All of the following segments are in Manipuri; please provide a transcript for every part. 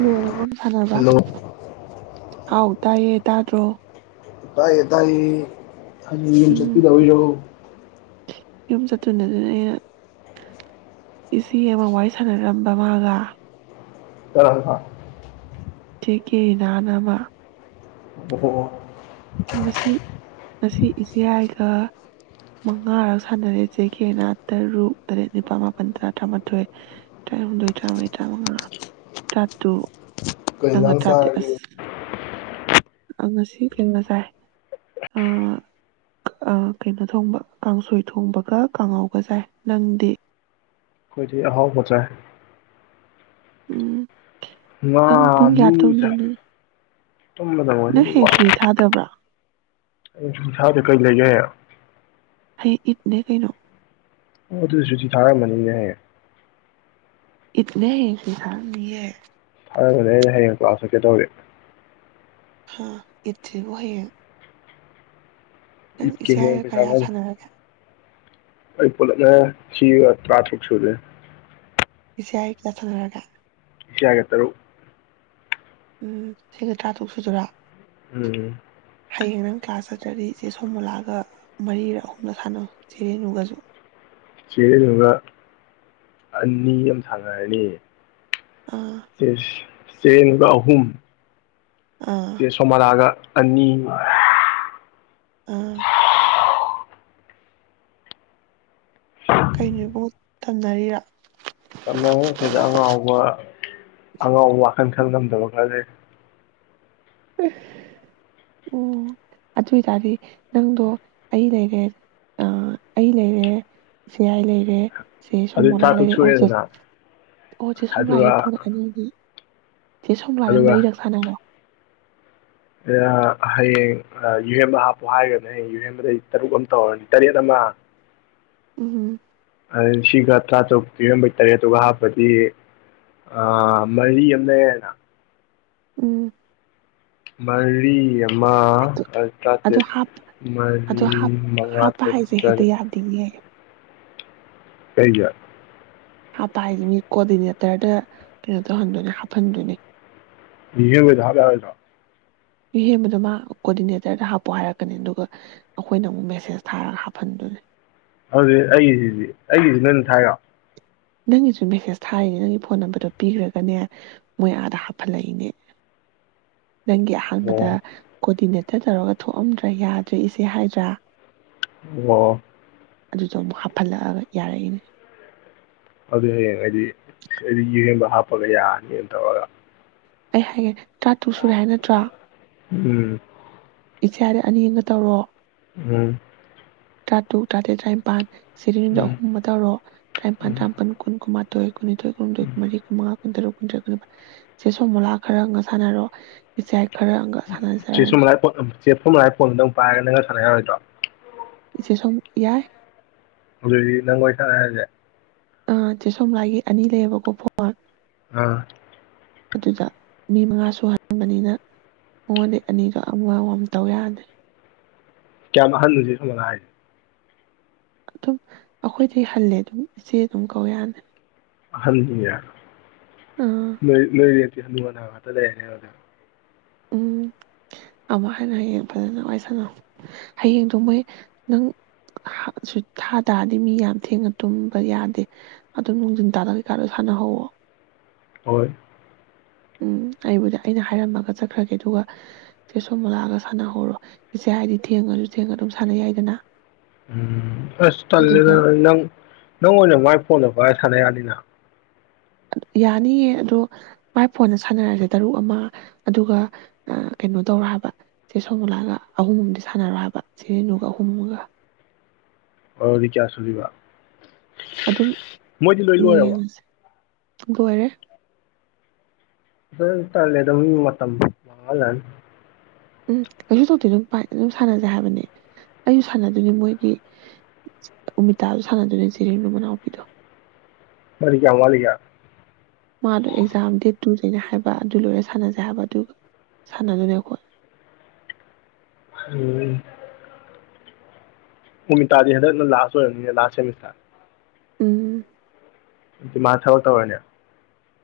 ꯅꯣꯡ ꯑꯣ ꯑꯗꯨꯝ ꯁꯥꯅꯕ ꯍꯜꯂꯣ ꯍꯥꯎ ꯇꯥꯏꯌꯦ ꯇꯥꯗ꯭ꯔꯣ ꯇꯥꯏꯌꯦ ꯇꯥꯏꯌꯦ ꯍꯥꯌꯦꯡ ꯌꯨꯝ ꯎꯝ ꯆꯠꯄꯤꯗꯧꯔꯤꯔꯣ ꯌꯨꯝ ꯆꯠꯇꯨꯏꯅꯦꯗꯨꯅ ꯑꯩꯅ ꯏꯆꯦ ꯑꯃ ꯋꯥꯔꯤ ꯁꯥꯟꯅꯔꯝꯕ ꯃꯥꯒ ꯀꯔꯝꯀꯥꯟ ꯆꯦ ꯀꯦꯔꯤꯅꯥꯅ ꯑꯃ ꯄꯣꯇꯨꯒꯣꯜ ꯃꯁꯤ ꯉꯁꯤ ꯏꯆꯦꯌꯥꯥꯏꯒ ꯃꯉꯥꯔꯛ ꯁꯥꯟꯅꯔꯦ ꯆꯦ ꯀꯦꯅ ꯇꯔꯨꯛ ꯇꯔꯦꯠ ꯅꯤꯄꯥꯜ ꯃꯥꯄꯜ ꯇꯔꯥ ꯇꯔꯥꯃꯥꯊꯣꯏ ꯇꯔꯥꯍꯨꯝꯗꯣꯏ ꯇꯔꯥꯃꯔꯤ ꯇꯔꯥꯃꯉꯥ ꯇꯔꯥꯇꯨꯛ ꯀꯩ ꯍꯤꯟꯖꯥꯡ ꯆꯥꯔꯒꯦ ꯑ ꯉꯁꯤ ꯐꯦꯅ ꯥꯑꯥ ꯑꯥ ꯀꯩꯅꯣ ꯊꯣꯡꯕ ꯀꯥꯡꯁꯣꯏ ꯊꯣꯡꯕꯒ ꯀꯥꯡꯉꯧꯒ ꯆꯥꯏ ꯅꯪꯗꯤ ꯈꯣꯏꯗꯤ ꯑꯍꯥꯎꯕ ꯆꯥꯢ ꯎꯝ ꯉꯥ ꯅꯪ ꯄꯨꯡ ꯀꯌꯥ ꯅꯨ ꯆꯥꯏ ꯇꯨꯝꯗꯣꯏꯅꯣ ꯇꯨꯝꯕꯅ ꯅꯪ ꯋꯥꯔꯤꯒꯤ ꯋꯥ ꯍꯌꯦꯡ ꯁꯨꯇꯤ ꯊꯥꯗꯕ꯭ꯔꯥ ꯍꯌꯦꯡ ꯁꯨꯇꯤ ꯊꯥꯢꯗꯣ ꯀꯩ ꯂꯩꯒꯦ ꯏꯠ ꯏꯠꯅꯦ ꯀꯩꯅꯣ ꯑꯣ ꯑꯗꯨꯗꯤ ꯁꯨꯇꯤ ꯊꯥꯔꯝꯃꯅꯤꯅꯦ ꯍꯌꯦꯡ ꯏꯠꯅꯦ ꯍꯌꯦꯡ ꯁꯨꯇꯤ ꯊꯥꯔꯝꯅꯤꯌꯦ ꯑꯗꯨꯒꯗꯤ ꯑꯩ ꯍꯌꯦꯡ ꯀ꯭ꯂꯥꯁ ꯆꯠꯀꯦ ꯇꯧꯔꯤ ꯑꯣ ꯏꯠꯁꯤꯕꯨ ꯍꯌꯦꯡ ꯅꯪ ꯏꯠꯀꯤ ꯏꯆꯦ ꯍꯌꯦꯡ ꯍꯥꯏꯒ ꯄꯩꯁꯥ ꯀꯌꯥ ꯂꯧ ꯁꯥꯟꯅꯔꯒꯦ ꯑꯩ ꯄꯨꯂꯞꯅ ꯁꯤꯒ ꯇ꯭ꯔꯥꯥꯇ꯭ꯔꯨꯛ ꯁꯨꯗꯣꯢꯅꯦ ꯄꯤꯁꯤ ꯍꯥꯏ ꯀꯌꯥ ꯆꯅꯔꯒꯦ ꯆꯤꯌꯥꯏꯒ ꯇꯔꯨꯛ ꯎꯝ ꯁꯤꯒ ꯇꯔꯥ ꯇꯔꯨꯛ ꯁꯨꯗꯣꯔꯥ ꯎꯝ ꯍꯌꯦꯡ ꯅꯪ ꯀ꯭ꯂꯥꯁ ꯆꯠꯇ꯭ꯔꯗꯤ ꯆꯦ ꯁꯣꯃꯣꯂꯥꯒ ꯃꯔꯤꯔꯥ ꯑꯍꯨꯝꯂꯥ ꯁꯥꯟꯅꯧ ꯆꯦ ꯔꯦꯅꯨꯒꯁꯨ ꯆꯦ ꯔꯦꯅꯨꯒ ꯑꯅꯤ ꯑꯝ ꯁꯥꯟꯅꯔꯅꯤ ꯑꯥ ꯆꯦ ꯁꯤ ꯆꯦꯕꯥ ꯑꯍꯨꯝ ꯑꯥ ꯆꯦ ꯁꯣꯃꯣꯂꯥꯒ ꯑꯅꯤ ꯃ ꯑꯥ ꯀꯩꯅꯣ ꯢꯕꯨꯡꯉꯣ ꯇꯝꯅꯔꯤꯔꯥ ꯑꯃꯥ ꯁꯤꯗ ꯑꯉꯥꯎꯕ ꯑꯉꯥꯎꯕ ꯋꯥꯈꯜ ꯈꯜ ꯉꯝꯗꯕ ꯈꯔ ꯂꯩꯔꯤ ꯎꯐ ꯎꯝ ꯑꯗꯨꯑꯣꯏꯇꯥꯗꯤ ꯅꯪꯗꯣ ꯑꯩ ꯂꯩꯔꯦ ꯑꯥ ꯑꯩ ꯂꯩꯔꯦ ꯆꯦꯌꯥꯏ ꯂꯩꯔꯦ ꯆꯦ ꯑꯗꯨ ꯁꯣꯃꯣꯂꯥ ꯆꯥꯇ꯭ꯔꯨꯛ ꯂꯩꯔꯦ ꯑꯣꯖꯤ ꯁꯨꯔꯦꯗꯅ ꯑꯣ ꯆꯦ ꯁꯣꯃꯣꯂꯥꯒꯤ ꯑꯗꯨꯒ ꯐꯣꯟꯗꯣ ꯊꯥꯏꯂꯦꯟꯒꯤ ꯁꯤ ꯁꯣꯃꯣꯂꯥꯗ ꯃꯔꯤꯔꯛ ꯁꯥꯅꯧꯑꯣ ꯑ ꯍꯌꯦꯡ ꯑ ꯌꯨꯍꯦꯝꯕ ꯍꯥꯞꯄꯨ ꯍꯥꯏꯈ꯭ꯔꯕꯅꯦ ꯍꯩ ꯌꯨꯍꯦꯝꯕꯗꯩ ꯇꯔꯨꯛ ꯑꯃ ꯇꯧꯔꯅꯤ ꯇꯔꯦꯠ ꯑꯃ ꯎꯝ ꯁꯤꯒ ꯇꯔꯥꯇꯔꯨꯛ ꯄꯤꯔ ꯃꯣꯢ ꯇꯔꯦꯠꯇꯨꯒ ꯍꯥꯞꯄꯗꯤ ꯑꯥ ꯃꯔꯤ ꯑꯃ ꯂꯩꯔꯦꯅ ꯎꯝ ꯃꯔꯤ ꯑꯃ ꯑꯗꯨ ꯑ ꯑꯗꯨ ꯇ꯭ꯔꯥꯇꯦꯠ ꯍꯥꯞ ꯃꯔꯤ ꯑꯗꯨ ꯍꯥꯞ ꯃꯉꯥ ꯍꯥꯞꯄ ꯇꯔꯨꯛ ꯍꯥꯏꯁꯦ ꯍꯦꯛꯇ ꯇꯔꯦꯠ ꯌꯥꯗꯤꯅꯦ ꯀꯩꯒꯤ ꯍꯥꯞꯄ ꯍꯥꯏꯁꯤ ꯃꯤ ꯀꯣꯑꯣꯔꯗꯤꯅꯦꯇꯔꯗ ꯀꯩꯅꯣ ꯇꯧꯍꯟꯗꯣꯏꯅꯦ ꯍꯥꯞꯍꯟꯗꯣꯏꯅꯦ ꯇꯤꯖꯟ ꯍꯣꯏꯗꯣ ꯍꯞ ꯌꯥꯔꯣꯢꯗ꯭ꯔꯣ ꯌꯨꯍꯦꯟꯕꯗ ꯃꯥ ꯀꯣꯑꯣꯔꯗꯤꯅꯦꯇꯔꯗ ꯍꯥꯞꯄꯨ ꯍꯥꯏꯔꯛꯀꯅꯤ ꯑꯗꯨꯒ ꯑꯩꯈꯣꯏꯅ ꯑꯃꯨꯛ ꯃꯦꯁꯦꯁ ꯊꯥꯔꯒ ꯍꯥꯞꯍꯟꯗꯨꯅꯦ ꯍꯧꯖꯤꯛ ꯑꯩꯒꯤꯁꯤꯗꯤ ꯑꯩꯒꯤꯁꯤ ꯅꯣꯏꯅ ꯊꯥꯏꯔꯣ ꯅꯪꯒꯤꯁꯨ ꯃꯦꯁꯦꯁ ꯊꯥꯔꯤꯅꯦ ꯅꯪꯒꯤ ꯐꯣꯟ ꯅꯝꯕꯔꯗꯣ ꯄꯤꯈ꯭ꯔꯒꯅꯦ ꯃꯣꯏ ꯑꯥꯗ ꯍꯥꯞꯍꯜꯂꯛꯏꯅꯦ ꯅꯪꯒꯤ ꯑꯣ ꯑꯍꯥꯟꯕꯗ ꯀꯣꯑꯣꯔꯗꯤꯅꯦꯠ ꯈꯤꯇ ꯇꯧꯔꯒ ꯊꯣꯛꯑꯝꯗ꯭ꯔꯥ ꯌꯥꯗ꯭ꯔꯦ ꯏꯆꯦ ꯍꯥꯏꯗ꯭ꯔꯥ ꯑꯣ ꯑꯗꯨꯗꯣ ꯑꯃꯨꯛ ꯍꯥꯞꯐꯜꯂꯛꯑꯒ ꯌꯥꯔꯛꯏꯅꯦ ꯑꯗꯨꯗꯤ ꯍꯌꯦꯡ ꯑꯩꯗꯤ ꯑꯩꯗꯤ ꯋꯨꯑꯦꯟ ꯍꯥꯞꯄꯒ ꯌꯥꯅꯤꯅ ꯇꯧꯔꯒ ꯑꯩ ꯍꯥꯏꯒꯦ ꯈꯟ ꯇ꯭ꯔꯥꯇꯨꯛ ꯁꯨꯔꯦ ꯍꯥꯏ ꯅꯠꯇ꯭ꯔꯣ ꯎꯝ ꯄꯤꯊ꯭ꯔꯥꯏꯗ ꯑꯅꯤ ꯑꯝꯒ ꯇꯧꯔꯣ ꯎꯝ ꯇ꯭ꯔꯥꯇꯨꯛ ꯇ꯭ꯔꯥꯇꯦꯠ ꯇ꯭ꯔꯥꯏꯄꯥꯥꯟ ꯆꯩꯔꯦꯡꯗ ꯎꯝ ꯑꯍꯨꯝ ꯃ ꯇꯧꯔꯣ ꯇ꯭ꯔꯥꯏꯄꯥꯟ ꯎꯝ ꯇ꯭ꯔꯥꯝꯄꯟ ꯀꯨꯟ ꯀꯨꯅꯃꯊ ꯇꯥꯏ ꯀꯨꯟꯅꯤꯊꯣꯏ ꯐꯪꯗꯣꯏ ꯎꯝ ꯀꯨꯟꯃꯔꯤ ꯀꯨꯟꯃꯉꯥ ꯀꯨꯟꯇꯔꯨꯛ ꯀꯨꯟꯇ꯭ꯔꯦꯠ ꯀꯨꯟꯅꯤꯄꯥꯟ ꯆꯦ ꯁꯣꯃꯣꯂꯥꯒ ꯈꯔ ꯑꯝꯒ ꯁꯥꯟꯅꯔꯣ ꯏꯆꯦꯌꯥꯏ ꯆꯦ ꯁꯣꯃꯣꯂꯥ ꯆꯦ ꯁꯣꯃꯣꯂꯥꯏ ꯐꯣꯟꯗꯣ ꯅꯡꯅꯥ ꯄꯥꯏꯔꯒ ꯅꯪꯅꯒ ꯁꯥꯅ ꯌꯔꯣꯏꯗ꯭ꯔꯣ ꯁꯨꯝ ꯌꯥꯏ ꯑꯗꯨ ꯅꯪꯒ ꯑꯣꯏ ꯁꯅꯔꯁꯦ ꯑ ꯆꯦ ꯁꯣꯝꯂꯥꯏꯒꯤ ꯑꯅꯤ ꯂꯩꯌꯦꯕꯀꯣ ꯐꯣꯟ ꯑꯥ ꯑꯗꯨꯗ ꯃꯤ ꯃꯉꯥ ꯁꯨꯍꯟꯕꯅꯤꯅ ꯃꯉꯣꯟꯗꯩꯩ ꯑꯅꯤꯗꯣ ꯑꯃ ꯑꯃꯝ ꯇꯧ ꯌꯥꯅꯤ ꯀꯌꯥꯝ ꯑꯍꯜꯅꯣ ꯆꯦ ꯁꯣꯃꯣꯂꯥ ꯍꯥꯏꯁꯦ ꯑꯗꯨꯝ ꯑꯩꯈꯣꯏꯗꯒꯤ ꯍꯜꯂꯦ ꯑꯗꯨꯝ ꯏꯆꯦ ꯑꯗꯨꯝ ꯀꯧ ꯌꯥꯅꯤ ꯍꯜꯗꯤ ꯌꯥ ꯑꯥ ꯅꯣꯏꯅꯣꯏ ꯍꯥꯅꯨ ꯍꯅ ꯉꯛꯇꯥꯂꯩꯔꯅꯤꯕ ꯑꯗꯨꯝ ꯎꯝ ꯑꯃꯛ ꯍꯟꯅ ꯍꯌꯦꯡ ꯐꯖꯅ ꯋꯥꯔꯤ ꯁꯥꯟꯅꯧ ꯍꯌꯦꯡꯗꯣ ꯃꯣꯏ ꯅꯪ ꯊꯥ ꯇꯥꯔꯗꯤ ꯃꯤ ꯌꯥꯝ ꯊꯦꯡꯅ ꯇꯨꯝꯕ ꯌꯥꯗꯦ ꯑꯗꯨ ꯅꯣꯡꯊꯤꯟ ꯇꯥꯂꯒ ꯀꯩꯀꯥꯗꯣ ꯁꯥꯟꯅꯍꯧꯋꯣ ꯍꯣꯏ ꯎꯝ ꯑꯩꯕꯨꯗꯤ ꯑꯩꯅ ꯍꯥꯏꯔꯝꯃꯒ ꯆꯠꯈ꯭ꯔꯒꯦ ꯑꯗꯨꯒ ꯆꯦ ꯁꯣꯃꯣꯂꯥꯒ ꯁꯥꯟꯅꯍꯧꯔꯣ ꯏꯆꯦꯌꯏꯗꯤ ꯊꯦꯡꯉꯁꯨ ꯊꯦꯡꯅꯥ ꯑꯗꯨꯝ ꯁꯥꯟꯅꯩ ꯌꯥꯏꯗꯅ ꯎꯝ ꯑꯁ ꯇꯜꯂꯦꯗ ꯑꯗꯨꯒ ꯅꯪ ꯅꯪ ꯑꯣꯏꯅ ꯃꯥꯏ ꯐꯣꯟꯗꯣ ꯄꯥꯏ ꯁꯥꯟꯌꯥꯅꯤꯅ ꯌꯥꯅꯤꯌꯦ ꯑꯗꯣ ꯃꯥꯏ ꯐꯣꯟꯗ ꯁꯥꯟꯅꯔꯁꯦ ꯇꯔꯨꯛ ꯑꯃ ꯑꯗꯨꯒ ꯀꯩꯅꯣ ꯇꯧꯔꯣ ꯍꯥꯏꯕ ꯆꯦ ꯁꯣꯃꯣꯂꯥꯒ ꯑꯍꯨꯝ ꯑꯗꯤ ꯁꯥꯟꯅꯔ ꯍꯥꯏꯕ ꯆꯦ ꯔꯦꯅꯨꯒ ꯑꯍꯨꯝ ꯑꯃꯒ ꯑꯣꯗꯤ ꯀꯌꯥꯁꯨꯗꯣꯏꯕ ꯑꯗꯨꯝ ꯌꯦꯡꯉꯁꯦ ꯂꯣꯏꯔꯦ ꯇꯥꯟꯂꯦꯗ ꯃꯤ ꯃꯇꯝ ꯃꯥꯡꯉꯂꯒ [inaudible] ꯎꯝ ꯑꯩꯁꯨ ꯇꯧꯗꯦ ꯑꯗꯨꯝ ꯄꯥꯏ ꯑꯗꯨꯝ ꯁꯥꯅꯁꯦ ꯍꯥꯏꯕꯅꯦ ꯑꯩꯁꯨ ꯁꯥꯟꯅꯗꯣꯏꯅꯦ ꯃꯣꯏꯒꯤ ꯎꯃꯤꯇꯥꯗꯨ ꯁꯥꯟꯅꯗꯣꯏꯅꯦ ꯆꯦꯔꯤꯅꯨ ꯃꯅꯥꯎꯄꯤꯗꯣ ꯃꯥꯏꯗꯤ ꯀꯌꯥꯝꯋꯥꯠꯂꯤꯒꯦ ꯃꯥꯗꯣ ꯑꯦꯛꯖꯥꯝ ꯗꯦꯠ ꯇꯨꯗꯩꯅꯦ ꯍꯥꯏꯕ ꯑꯗꯨ ꯂꯣꯏꯔ ꯁꯥꯅꯖꯦ ꯍꯥꯏꯕ ꯑꯗꯨ ꯁꯥꯅꯗꯣꯏꯅꯦ ꯑꯩꯈꯣꯏ ꯎꯝ ꯎꯃꯤꯇꯥꯗꯤ ꯍꯟꯗꯛꯅ ꯂꯥꯁ ꯑꯣꯏꯔꯝꯅꯤꯅꯦ ꯂꯥꯁ ꯁꯦꯃꯤꯁꯇ꯭ꯔ ꯎꯝ ꯑꯗꯨ ꯃꯥ ꯊꯕꯛ ꯇꯧꯔꯅꯤ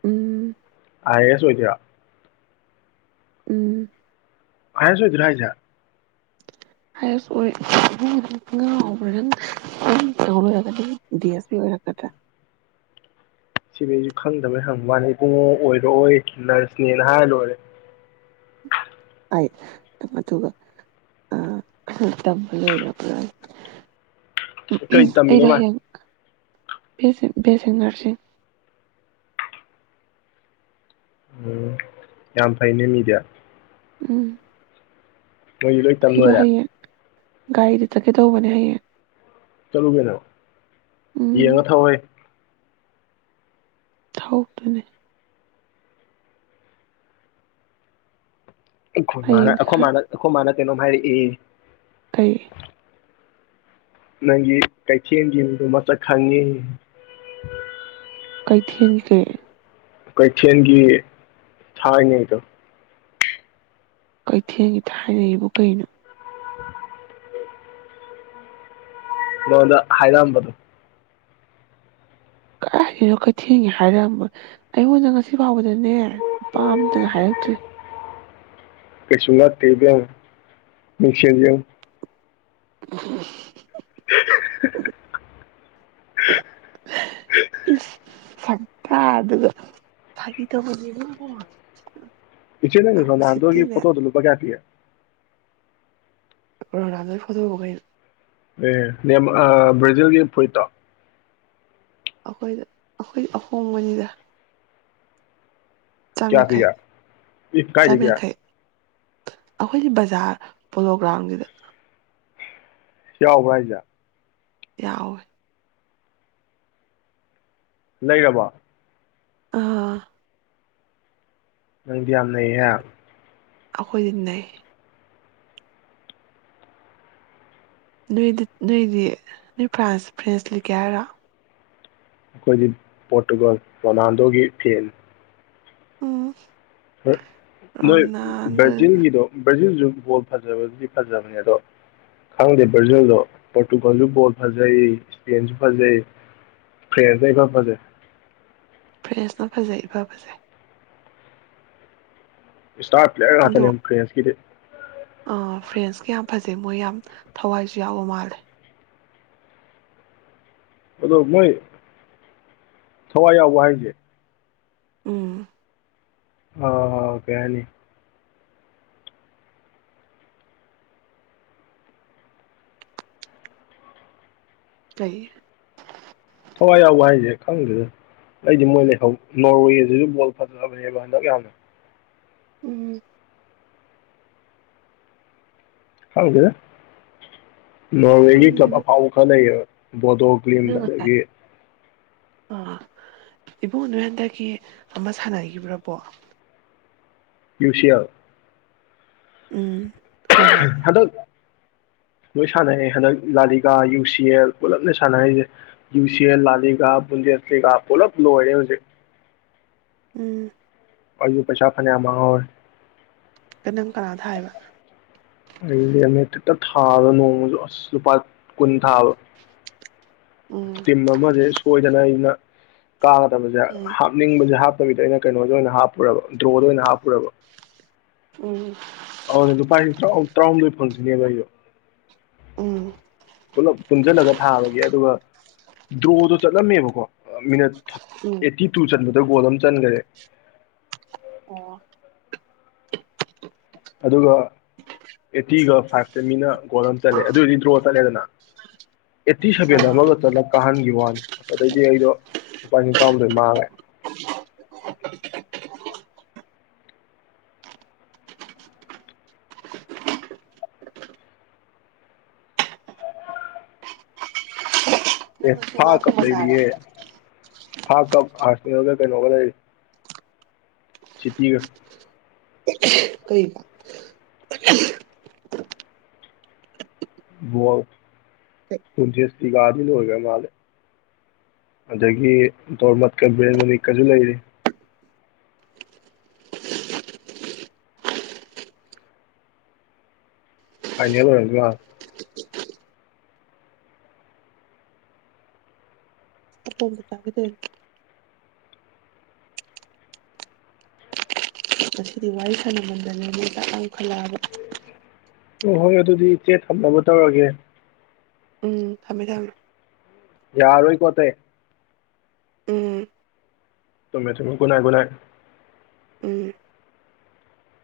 ꯎꯝ ꯑꯏ ꯑꯦ ꯑꯁ ꯑꯣꯗꯣꯏꯔꯣ ꯎꯝ ꯍꯥꯏꯁꯑꯣꯗꯣꯏꯔꯥ ꯍꯥꯏꯖ ꯍꯩꯁ ꯑꯣꯏ ꯑꯗꯨꯝ ꯉꯥ ꯑꯣꯄꯔꯦꯁꯟ ꯑꯨꯝ ꯇꯧ ꯂꯩꯔꯒꯗꯤ ꯗꯤ ꯑꯦꯁ ꯄꯤ ꯑꯣꯏꯔꯛꯀꯗ꯭ꯔ ꯁꯤꯗꯤ ꯑꯩꯁꯨ ꯈꯪꯗꯕꯩ ꯍꯪꯕꯩ ꯃꯋꯥꯅꯤ ꯏꯕꯨꯡꯉꯣ ꯑꯣꯏꯔꯛꯑꯣꯏ ꯅꯔꯁꯅꯦꯅ ꯍꯥꯏꯔ ꯂꯣꯏꯔꯦ ꯑꯩ ꯑꯗꯨꯒ ꯑ ꯇꯝꯕ ꯂꯣꯏꯔꯕ꯭ꯔꯥ ꯀꯩ ꯑꯩꯔꯣ ꯇꯝꯃꯤꯅꯣ ꯃꯥꯏ ꯍꯌꯦꯡ ꯕꯦ ꯁꯤ ꯕꯦꯁꯤ ꯅꯔꯁꯤꯡ ꯎꯝ ꯌꯥꯝ ꯐꯩꯅꯦ ꯃꯤꯗꯤ ꯎꯝ ꯀꯩ ꯂꯣꯏ ꯇꯝ ꯑꯩꯗꯣ ꯂꯣꯏꯔꯦ ꯍꯌꯦꯡ ꯒꯥꯔꯤꯗ ꯆꯠꯀꯦ ꯇꯧꯕꯅꯦ ꯍꯌꯦꯡ ꯆꯠꯂꯨꯀꯩꯅꯣ ꯎꯝ ꯌꯦꯡꯉ ꯊꯧ ꯎꯍꯦ ꯊꯧꯇꯣꯏꯅꯦ ꯑꯩ ꯈꯣꯟ ꯃꯥꯜꯂꯦ ꯍꯌꯦꯡꯗꯤ ꯑꯈꯣ ꯈꯔ ꯃꯥꯅ ꯑꯈꯣ ꯃꯥꯅ ꯀꯩꯅꯣꯝ ꯍꯥꯏꯔꯛꯑꯦ ꯀꯩ ꯅꯪꯒꯤ ꯀꯩꯊꯦꯜꯒꯤ ꯃꯤꯗꯣ ꯃꯁꯛ ꯈꯪꯉꯦ ꯀꯩꯊꯦꯟꯒꯤ ꯀꯔꯤ ꯀꯩꯊꯦꯟꯒꯤ ꯊꯥꯏꯅꯩꯗꯣ ꯀꯩꯊꯦꯟꯒꯤ ꯊꯥꯏꯅꯒꯤꯕꯨ ꯀꯩꯅꯣ ꯅꯉꯣꯟꯗ ꯍꯥꯏꯔꯛꯑꯝꯕꯗꯣ ꯀꯥꯏꯗꯩꯅꯣ ꯀꯩꯊꯦꯟꯒꯤ ꯍꯥꯏꯔꯛꯑꯝꯕ ꯑꯩꯉꯣꯟꯗ ꯉꯁꯤ ꯐꯥꯎꯕꯗꯅꯦ ꯅꯨꯄꯥ ꯑꯃꯇꯅ ꯍꯥꯏꯔꯛꯇ꯭ꯔꯤ ꯀꯩꯁꯨ ꯉꯛꯇꯦ ꯏꯕꯦꯝꯃꯥ ꯃꯤꯡꯁꯦꯟ ꯌꯦꯡꯉꯨ ꯑꯥꯍꯨꯝ ꯍꯨꯝ ꯍꯤ ꯍꯤ ꯍꯤ ꯍꯤꯛ ꯍꯤ ꯏꯁ ꯍꯤ ꯁꯛꯇꯥꯗꯨꯒ ꯐꯥꯉꯤ ꯇꯧꯕꯅꯦ ꯏꯕꯨꯡꯉꯣ ꯏꯆꯦ ꯅꯪꯒꯤ ꯔꯣꯅꯥꯜꯗꯣꯒꯤ ꯎꯁꯤꯠꯇꯤꯅꯦ ꯐꯣꯇꯣꯗꯣ ꯂꯨꯄꯥ ꯀꯌꯥ ꯄꯤ ꯒꯦ ꯔꯣꯅꯥꯜꯗꯣꯒꯤ ꯐꯣꯇꯣꯕꯨ ꯀꯩꯅꯣ ꯑꯦ ꯅꯦꯝ ꯑ ꯕ꯭ꯔꯥꯖꯤꯜꯒꯤ ꯐꯨꯔꯤꯠꯇꯣ ꯑꯩꯈꯣꯏꯗ ꯑꯩꯈꯣꯏ ꯑꯍꯣꯡꯕꯅꯤꯗ ꯆꯥꯝ ꯀꯌꯥ ꯌꯥꯡꯈꯩ ꯄꯤꯒꯦ ꯏ ꯀꯥꯏꯗꯒꯤ ꯑꯩꯈꯣꯏꯒꯤ ꯕꯖꯥꯔ ꯄꯣꯂꯣꯒ꯭ꯔꯥꯎꯟꯒꯤꯗ ꯁꯤ ꯌꯥꯎꯕ꯭ꯔꯥ ꯍꯥꯏꯖꯦ ꯌꯥꯎꯋꯦ ꯂꯩꯔꯕꯣ ꯑꯥ ꯍꯥ ꯅꯪꯗꯤ ꯌꯥꯝꯅꯩꯍꯦ ꯑꯈꯣꯏꯗꯤ ꯅꯩ ꯅꯣꯏꯗꯤꯠ ꯅꯣꯏꯗꯤ ꯅꯣꯏ ꯐ꯭ꯔꯥꯟꯁ ꯐ꯭ꯔꯦꯟꯁ ꯂꯩꯀꯦ ꯍꯥꯏꯔꯣ ꯑꯩꯈꯣꯏꯗꯤ ꯄꯣꯔꯇꯨꯒꯜ ꯔꯣꯅꯥꯜꯗꯣꯒꯤ ꯐꯦꯟ ꯎꯝꯎꯝ ꯑ ꯅꯣꯏ ꯕ꯭ꯔꯥꯖꯤꯜꯒꯤꯗꯣ ꯕ꯭ꯔꯥꯖꯤꯜ ꯕꯣꯜ ꯐꯖꯕꯗꯨꯗꯤ ꯐꯖꯕꯅꯦ ꯑꯗꯣ ꯈꯪꯗꯦ ꯕ꯭ꯔꯖꯤꯜꯗꯣ ꯄꯣꯔꯇꯨꯒꯜꯁꯨ ꯕꯣꯜ ꯐꯖꯩ ꯏꯁꯄꯦꯟꯁꯨ ꯐꯖꯩ ꯐ꯭ꯔꯦꯟꯁꯅ ꯏꯐ ꯐꯖꯩ ꯐ꯭ꯔꯦꯟꯁꯅ ꯐꯖꯩ ꯏ ꯐ ꯐꯖꯩ ꯏꯁꯇꯥꯔ ꯄ꯭ꯂꯦꯌꯔ ꯑꯗꯣ ꯉꯥꯛꯇꯥꯅꯦ ꯐ꯭ꯔꯦꯟꯁ ꯀꯤꯗꯤ ꯑꯥ ꯐ꯭ꯔꯦꯟꯁꯀꯤ ꯌꯥꯝ ꯐꯖꯩ ꯃꯣꯏ ꯌꯥꯝ ꯊꯋꯥꯏꯁꯨ ꯌꯥꯎꯕ ꯃꯥꯜꯂꯦ ꯑꯗꯣ ꯃꯣꯏ ꯊꯋꯥꯏ ꯌꯥꯎꯕ ꯍꯥꯏꯁꯦ ꯎꯝ ꯑ ꯀꯩ ꯍꯥꯏꯅꯤ ꯀꯩ ꯊꯋꯥꯏ ꯌꯥꯎꯕ ꯍꯥꯏꯁꯦ ꯈꯪꯗꯦꯗ ꯑꯩꯗꯤ ꯃꯣꯏ ꯂꯩꯍꯧ ꯅꯣꯔꯋꯦꯁꯤꯁꯨ ꯕꯣꯜ ꯐꯖꯕꯅꯦꯕ ꯍꯟꯗꯛ ꯌꯥꯝꯅ ꯎꯝ ꯈꯪꯗꯦꯗ ꯅꯣꯔꯋꯦꯒꯤ ꯈꯪꯗꯦ ꯀꯥꯂꯞ ꯅꯪ ꯑꯐꯥꯎꯕ ꯈꯔ ꯂꯩꯌꯦꯕ ꯕꯣꯟꯗꯣ ꯀ꯭ꯂꯤꯝ ꯑꯒꯗꯒꯤ ꯑ ꯏꯕꯨꯡ ꯅꯣꯢ ꯍꯟꯇꯛꯀꯤ ꯑꯃ ꯁꯥꯟꯅꯈꯤꯕ꯭ꯔ ꯕꯣꯜ ꯌꯨꯁꯤꯑꯥꯔ ꯎꯝ ꯍꯣꯏ ꯍꯣꯏ ꯍꯟꯗꯛ ꯂꯣꯏ ꯁꯥꯟꯅꯩꯍꯦ ꯍꯟꯗꯛ ꯂꯥꯂꯤꯀꯥ ꯌꯨ ꯁꯤ ꯑꯦꯜ ꯄꯨꯜꯂꯞꯅꯦ ꯁꯥꯟꯅꯩꯁꯦ ꯌꯨ ꯁꯤ ꯑꯦꯜ ꯂꯥꯂꯤꯀꯥ ꯕꯨꯨꯟꯗꯦꯐ꯭ꯂꯤꯀꯥ ꯄꯨꯂꯞ ꯂꯣꯏꯔꯦ ꯍꯧꯖꯤꯛ ꯎꯝ ꯑꯩꯖꯨ ꯄꯩꯁꯥ ꯐꯅꯌꯥꯝ ꯃꯥꯡꯍꯧꯔꯦ ꯑꯦ ꯅꯪ ꯀꯅꯥꯗ ꯇꯥꯏꯕ ꯑꯩꯗꯤ ꯑꯃ ꯈꯤꯠꯇꯪ ꯊꯥꯕ ꯅꯣꯡꯃꯁꯨ ꯑꯁ ꯂꯨꯄꯥ ꯀꯨꯟ ꯊꯥꯕ ꯎꯝ ꯇꯤꯝ ꯑꯃꯥꯁꯦ ꯁꯣꯏꯗꯅ ꯑꯩꯅ ꯀꯥꯒꯗꯕꯁꯦ ꯎꯝ ꯍꯥꯞꯅꯤꯡꯕꯁꯦ ꯍꯥꯞ ꯑꯗꯨꯕꯨꯗꯤ ꯑꯩꯅ ꯀꯩꯅꯣꯖꯦ ꯑꯣꯏꯅ ꯍꯥꯞꯄꯨꯔꯕ ꯗ꯭ꯔꯣꯗ ꯑꯣꯏꯅ ꯍꯥꯞꯄꯨꯔꯕ ꯎꯝ ꯑꯗꯨꯗꯅꯦ ꯂꯨꯄꯥ ꯇꯔꯥ ꯇꯔꯥꯍꯨꯝꯗꯣꯏ ꯐꯪꯗꯣꯢꯅꯦꯕ ꯑꯩꯁꯨ ꯎꯝ ꯄꯨꯂꯞ ꯄꯨꯟꯁꯤꯜꯂꯒ ꯊꯥꯕꯒꯤ ꯑꯗꯨꯒ ꯗ꯭ꯔꯣꯗꯣ ꯆꯠꯂꯝꯃꯦꯕꯀꯣ ꯑ ꯃꯤꯅꯠ ꯎꯝ ꯑꯩꯠꯇꯤꯇꯨ ꯆꯟꯒꯗꯧꯕ ꯒꯣꯜ ꯑꯃ ꯆꯟꯒ꯭ꯔꯦ ꯑꯣ ꯑꯗꯨꯒ ꯑꯦꯠꯇꯤꯒ ꯐꯥꯏꯞꯇ ꯃꯤꯅ ꯒꯣꯜ ꯑꯃ ꯆꯜꯂꯦ ꯑꯗꯨ ꯑꯣꯏꯔꯗꯤ ꯗ꯭ꯔꯣ ꯆꯠꯂꯦꯗꯅ ꯑꯦꯠꯇꯤ ꯁꯥꯚꯦꯟꯗ ꯑꯥ ꯑꯃꯒ ꯆꯠꯂꯑ ꯀꯥꯍꯟꯈꯤꯕ ꯋꯥꯅꯤ ꯑ ꯑꯗꯩꯗꯤ ꯑꯩꯗꯣ ꯂꯨꯄꯥ ꯂꯤ ꯇꯔꯥꯍꯨꯝꯗꯣꯏ ꯃꯥꯡꯉꯦ ꯑꯦ ꯅꯪ ꯉꯁꯤ ꯐꯥ ꯉꯥ ꯀꯥꯂꯞ ꯊꯣꯡꯕ ꯆꯥꯔꯕ ꯂꯩꯔꯤꯌꯦ ꯐꯥ ꯀꯥꯂꯞ ꯑꯥꯔꯁꯦꯜꯒ ꯀꯩꯅꯣꯒ ꯂꯩꯔꯤ ꯁꯤꯇꯤꯒ ꯀꯩꯒ ꯨꯕꯣꯜ ꯀꯩ ꯢꯟꯇꯦꯁꯇꯤꯒꯗꯤ ꯂꯣꯏꯒ꯭ꯔꯥ ꯃꯥꯜꯂꯦ ꯑꯗꯒꯤ ꯇꯣꯔꯃꯠꯀ ꯕ꯭ꯔꯦꯟ ꯃꯅꯤꯛꯀꯁꯨ ꯂꯩꯔꯤ ꯐꯥꯢꯅꯦꯜ ꯑꯣꯏꯔꯕ ꯃꯥꯜ ꯑꯄꯣꯝꯕ ꯆꯥꯒꯦ ꯇꯧꯅꯤ ꯁꯤꯗꯤ ꯋꯥꯔꯤ ꯁꯥꯅꯃꯟꯗꯅꯅꯦ ꯑꯣꯍꯣꯏ ꯑꯗꯨꯗꯤ ꯏꯆꯦ ꯊꯝꯅꯕ ꯇꯧꯔꯒꯦ ꯎꯝ ꯊꯝꯃꯦ ꯊꯝꯃꯦ ꯌꯥꯔꯥꯔꯣꯢꯀꯣ ꯑꯇꯩ ꯎꯝ ꯊꯝꯃꯦ ꯊꯝꯃꯦ ꯒꯨꯠ ꯅꯥꯢꯠ ꯒꯨꯠ ꯅꯥꯢꯠ ꯎꯝ